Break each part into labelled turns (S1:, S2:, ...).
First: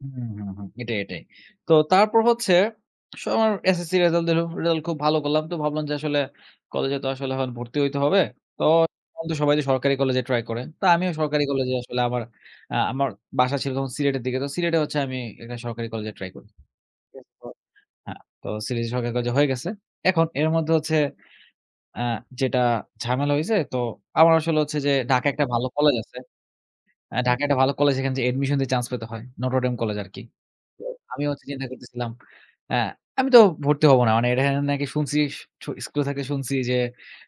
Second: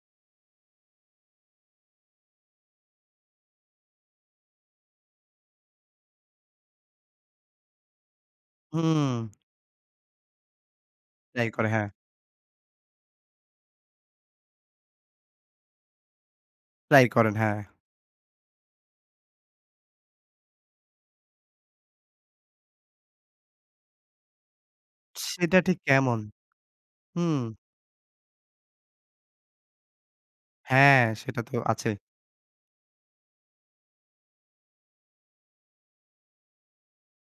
S1: হুম, হুম, হুম, এটাই, এটাই। তো তারপর হচ্ছে আসলে আমার এসএসসি রেজাল্ট দিল, রেজাল্ট খুব ভালো করলাম। তো ভাবলাম যে আসলে, "কলেজে তো আসলে এখন ভর্তি হইতে হবে। তো
S2: হুম।
S1: এখন সবাই যে সরকারি কলেজে ট্রাই করে।" তো আমিও সরকারি
S2: ট্রাই করে,
S1: কলেজে
S2: হ্যা।
S1: আসলে আমার আ আমার বাসা ছিল তখন সিলেটের দিকে। তো সিলেটে হচ্ছে আমি একটা সরকারি কলেজে ট্রাই করি।
S2: ট্রাই করেন, হ্যা।
S1: [unintelligible] হ্যা, তো সিলেটে সরকারি কলেজে হয়ে গেছে। এখন এর মধ্যে হচ্ছে আ যেটা ঝামেলা হইছে, তো আমার আসলে হচ্ছে যে ঢাকায় একটা
S2: সেটা
S1: ভালো
S2: ঠিক
S1: কলেজ আছে।
S2: কেমন?
S1: আ
S2: হুম।
S1: ঢাকায় একটা ভালো কলেজ সেখানে অ্যাডমিশন দিয়ে চান্স পেতে হয়, নটরডেম কলেজ আরকি। তো
S2: হ্যা,
S1: আমিও
S2: সেটা
S1: হচ্ছে
S2: তো
S1: চিন্তা
S2: আছে।
S1: করতেছিলাম, আ "আমি তো ভর্তি হব না।" মানে এটা এখানে নাকি শুনছি সু স্কুলে থাকতে শুনছি যে,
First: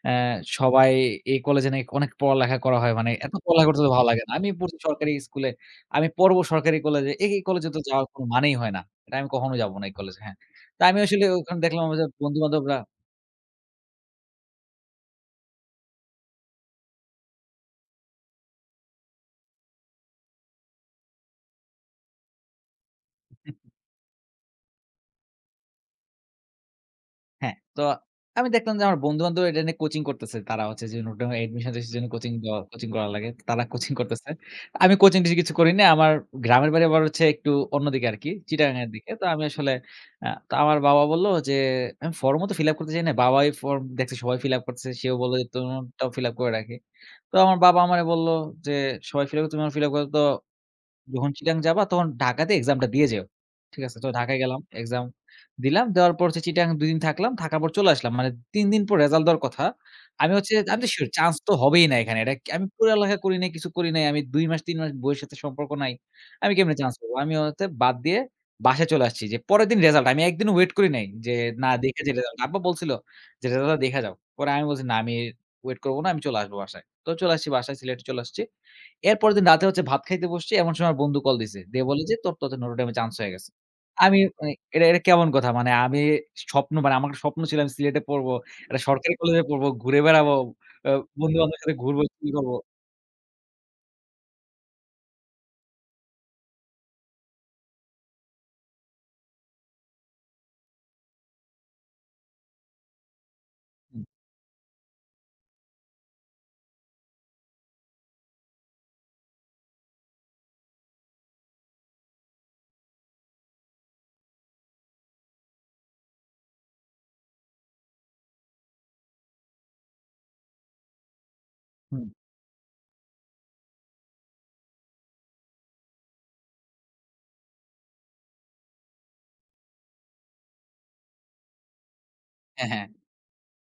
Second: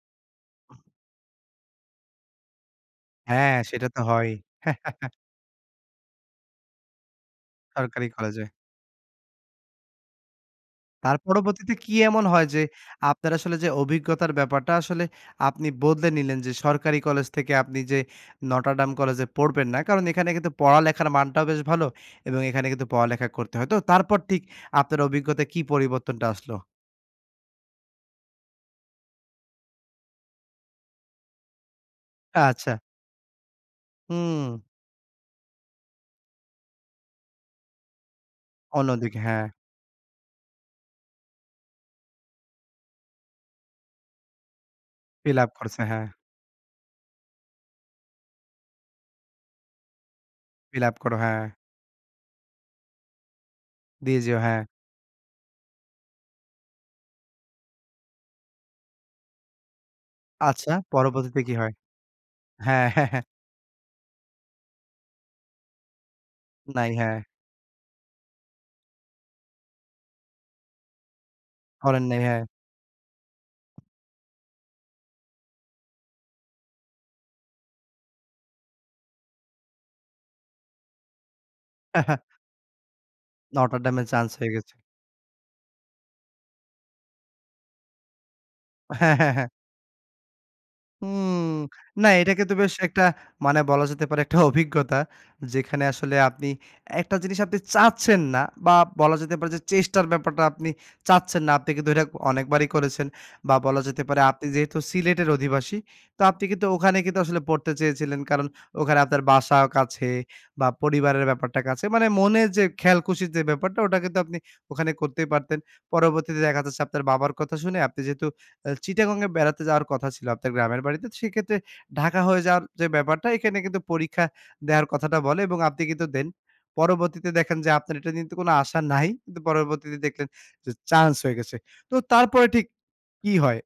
S1: অ্যা সবাই এই কলেজে নাকি অনেক পড়ালেখা করা হয়। মানে এত
S2: হ্যা,
S1: পড়ালেখা করতে
S2: সেটা
S1: তো
S2: তো
S1: ভালো লাগে না।
S2: হয়ই।
S1: আমি পড়ছি সরকারি স্কুলে, আমি পড়ব সরকারি কলেজে। এ এই কলেজে তো যাওয়ার
S2: সরকারি
S1: কোন
S2: কলেজে।
S1: মানেই হয় না। "এটা আমি কখনো যাব না এই কলেজে।" হ্যা? তো আমি
S2: তার
S1: আসলে ওখানে
S2: পরবর্তীতে
S1: দেখলাম
S2: কি
S1: আমার য
S2: এমন হয়? যে,
S1: বন্ধুবান্ধবরা
S2: আপনার আসলে যে অভিজ্ঞতার ব্যাপারটা আসলে আপনি বদলে নিলেন যে, সরকারি কলেজ থেকে আপনি যে নটরডাম কলেজ এ পড়বেন না। কারণ এখানে কিন্তু পড়ালেখার মানটাও বেশ ভালো এবং এখানে কিন্তু পড়ালেখা করতে হয়। তো তারপর ঠিক আপনার অভিজ্ঞতায় কি পরিবর্তনটা আসলো?
S1: হ্যা। তো আমি দেখলাম যে আমার বন্ধুবান্ধব এটা নিয়ে কোচিং করতেছে। তারা হচ্ছে যে, নটরডেমে অ্যাডমিশন টেস্টের জন্য কোচিং অ
S2: আচ্ছা।
S1: কোচিং করা লাগে। তারা কোচিং করতেছে।
S2: হুম।
S1: আমি কোচিং-টোচিং কিছু করি নাই। আমার গ্রামের বাড়ি আবার হচ্ছে একটু অন্যদিকে আরকি,
S2: অন্য
S1: চিটাগংঙ্গের দিকে।
S2: দিকে,
S1: তো
S2: হ্যা।
S1: আমি আসলে আ তো আমার বাবা বলল যে, আমি ফর্মও তো ফিল আপ করতে চাই না। বাবাই ফর্ম দেখছে, সবাই ফিল আপ করতেছে, সেও বলল
S2: ফিল
S1: যে,
S2: আপ করছে, হ্যা।
S1: "তোমারটাও ফিল আপ করে রাখি।" তো আমার বাবা আমারে বলল যে, "সবাই ফিল আপ করে তুমি আমার ফিল আপ করে, তো
S2: ফিল আপ করো,
S1: যখন
S2: হ্যা।
S1: চিটাগংঙ্গে যাবা, তখন ঢাকাতে এক্সামটা দিয়ে যেও।" ঠিক আছে? তো
S2: দিয়ে
S1: ঢাকায়
S2: যেও, হ্যা।
S1: গেলাম, এক্সাম দিলাম। দেওয়ার পর হচ্ছে চিটাগংঙ্গে ২ দিন থাকলাম, থাকার পর চলে আসলাম। মানে ৩ দিন পর রেসাল্ট দেওয়ার কথা, আমি হচ্ছে,
S2: আচ্ছা,
S1: আমিতো শিওর চান্স
S2: পরবর্তীতে
S1: তো
S2: কি হয়?
S1: হবেই না এখানে। "এটা আমি
S2: হ্যা।
S1: পড়ালেখা করি নাই, কিছু করি নাই। আমি ২ মাস, ৩ মাস বইয়ের সাথে সম্পর্ক নাই। আমি কেমনে
S2: নাই,
S1: চান্স পাব?"
S2: হ্যা।
S1: আমি অ তে বাদ দিয়ে বাসায় চলে আসছি যে, পরের দিন রেসাল্ট আমি ১ দিনও ওয়েট করি নাই যে, "না, দেখে
S2: করেন
S1: যাই
S2: নাই,
S1: রিসাল্ট।"
S2: হ্যা।
S1: আব্বা বলছিল যে, "রেজাল্টটা দেইখা যাও।" পরে আমি বলছি, "না, আমি ওয়েট করব না আমি চলে আসব বাসায়।" তো চলে আসছি বাসায়, সিলেটে চলে আসছি। এর পরের দিন রাতে হচ্ছে ভাত খাইতে বসছি, এমন সময় আমার বন্ধু কল দিছে, দিয়ে বলে যে, "তোর টা তো নটরডেমে চান্স হয়ে গেছে।"
S2: নটরডেমে
S1: আমি
S2: চান্স হয়ে
S1: মানে
S2: গেছে।
S1: এটা, এটা কেমন কথা? মানে আমি স্বপ্ন মানে, আমার একটা স্বপ্ন ছিল আমি সিলেটে পড়ব, একটা
S2: হ্যা,
S1: সরকারি
S2: হ্যা,
S1: কলেজে
S2: হ্যা।
S1: পড়ব, ঘুরে বেড়াবো। আ
S2: হুম।
S1: বন্ধু-বান্ধবের সাথে ঘুরবো,
S2: না,
S1: কি
S2: এটাকে তো
S1: করবো?
S2: বেশ একটা মানে বলা যেতে পারে, একটা অভিজ্ঞতা। যেখানে আসলে আপনি, একটা জিনিস আপনি চাচ্ছেন না বা বলা যেতে পারে যে, চেষ্টার ব্যাপারটা আপনি চাচ্ছেন না। আপনি কিন্তু এটা অনেকবারই করেছেন বা বলা
S1: হুম।
S2: যেতে পারে, আপনি যেহেতু সিলেটের অধিবাসী। তো আপনি কিন্তু ওখানে কিন্তু আসলে পড়তে চেয়েছিলেন কারণ, ওখানে আপনার বাসাও কাছে বা পরিবারের ব্যাপারটা কাছে। মানে মনের যে খেয়াল-খুশির যে ব্যাপারটা, ওটা কিন্তু আপনি ওখানে করতেই পারতেন। পরবর্তীতে দেখা যাচ্ছে আপনার বাবার কথা শুনে, আপনি যেহেতু এ চিটাগং এ বেড়াতে যাওয়ার কথা ছিল, আপনার গ্রামের বাড়িতে। তো সেক্ষেত্রে
S1: হুম।
S2: ঢাকা হয়ে যাওয়ার যে ব্যাপারটা, এখানে কিন্তু পরীক্ষা দেওয়ার কথাটা বলে এবং আপনি কিন্তু দেন। পরবর্তীতে দেখেন যে, আপনার এটা নিয়ে কিন্তু কোনো আশা নাই, কিন্তু পরবর্তীতে দেখলেন যে চান্স হয়ে গেছে। তো তারপরে
S1: হ্যা,
S2: ঠিক
S1: হ্যা।
S2: কি হয়?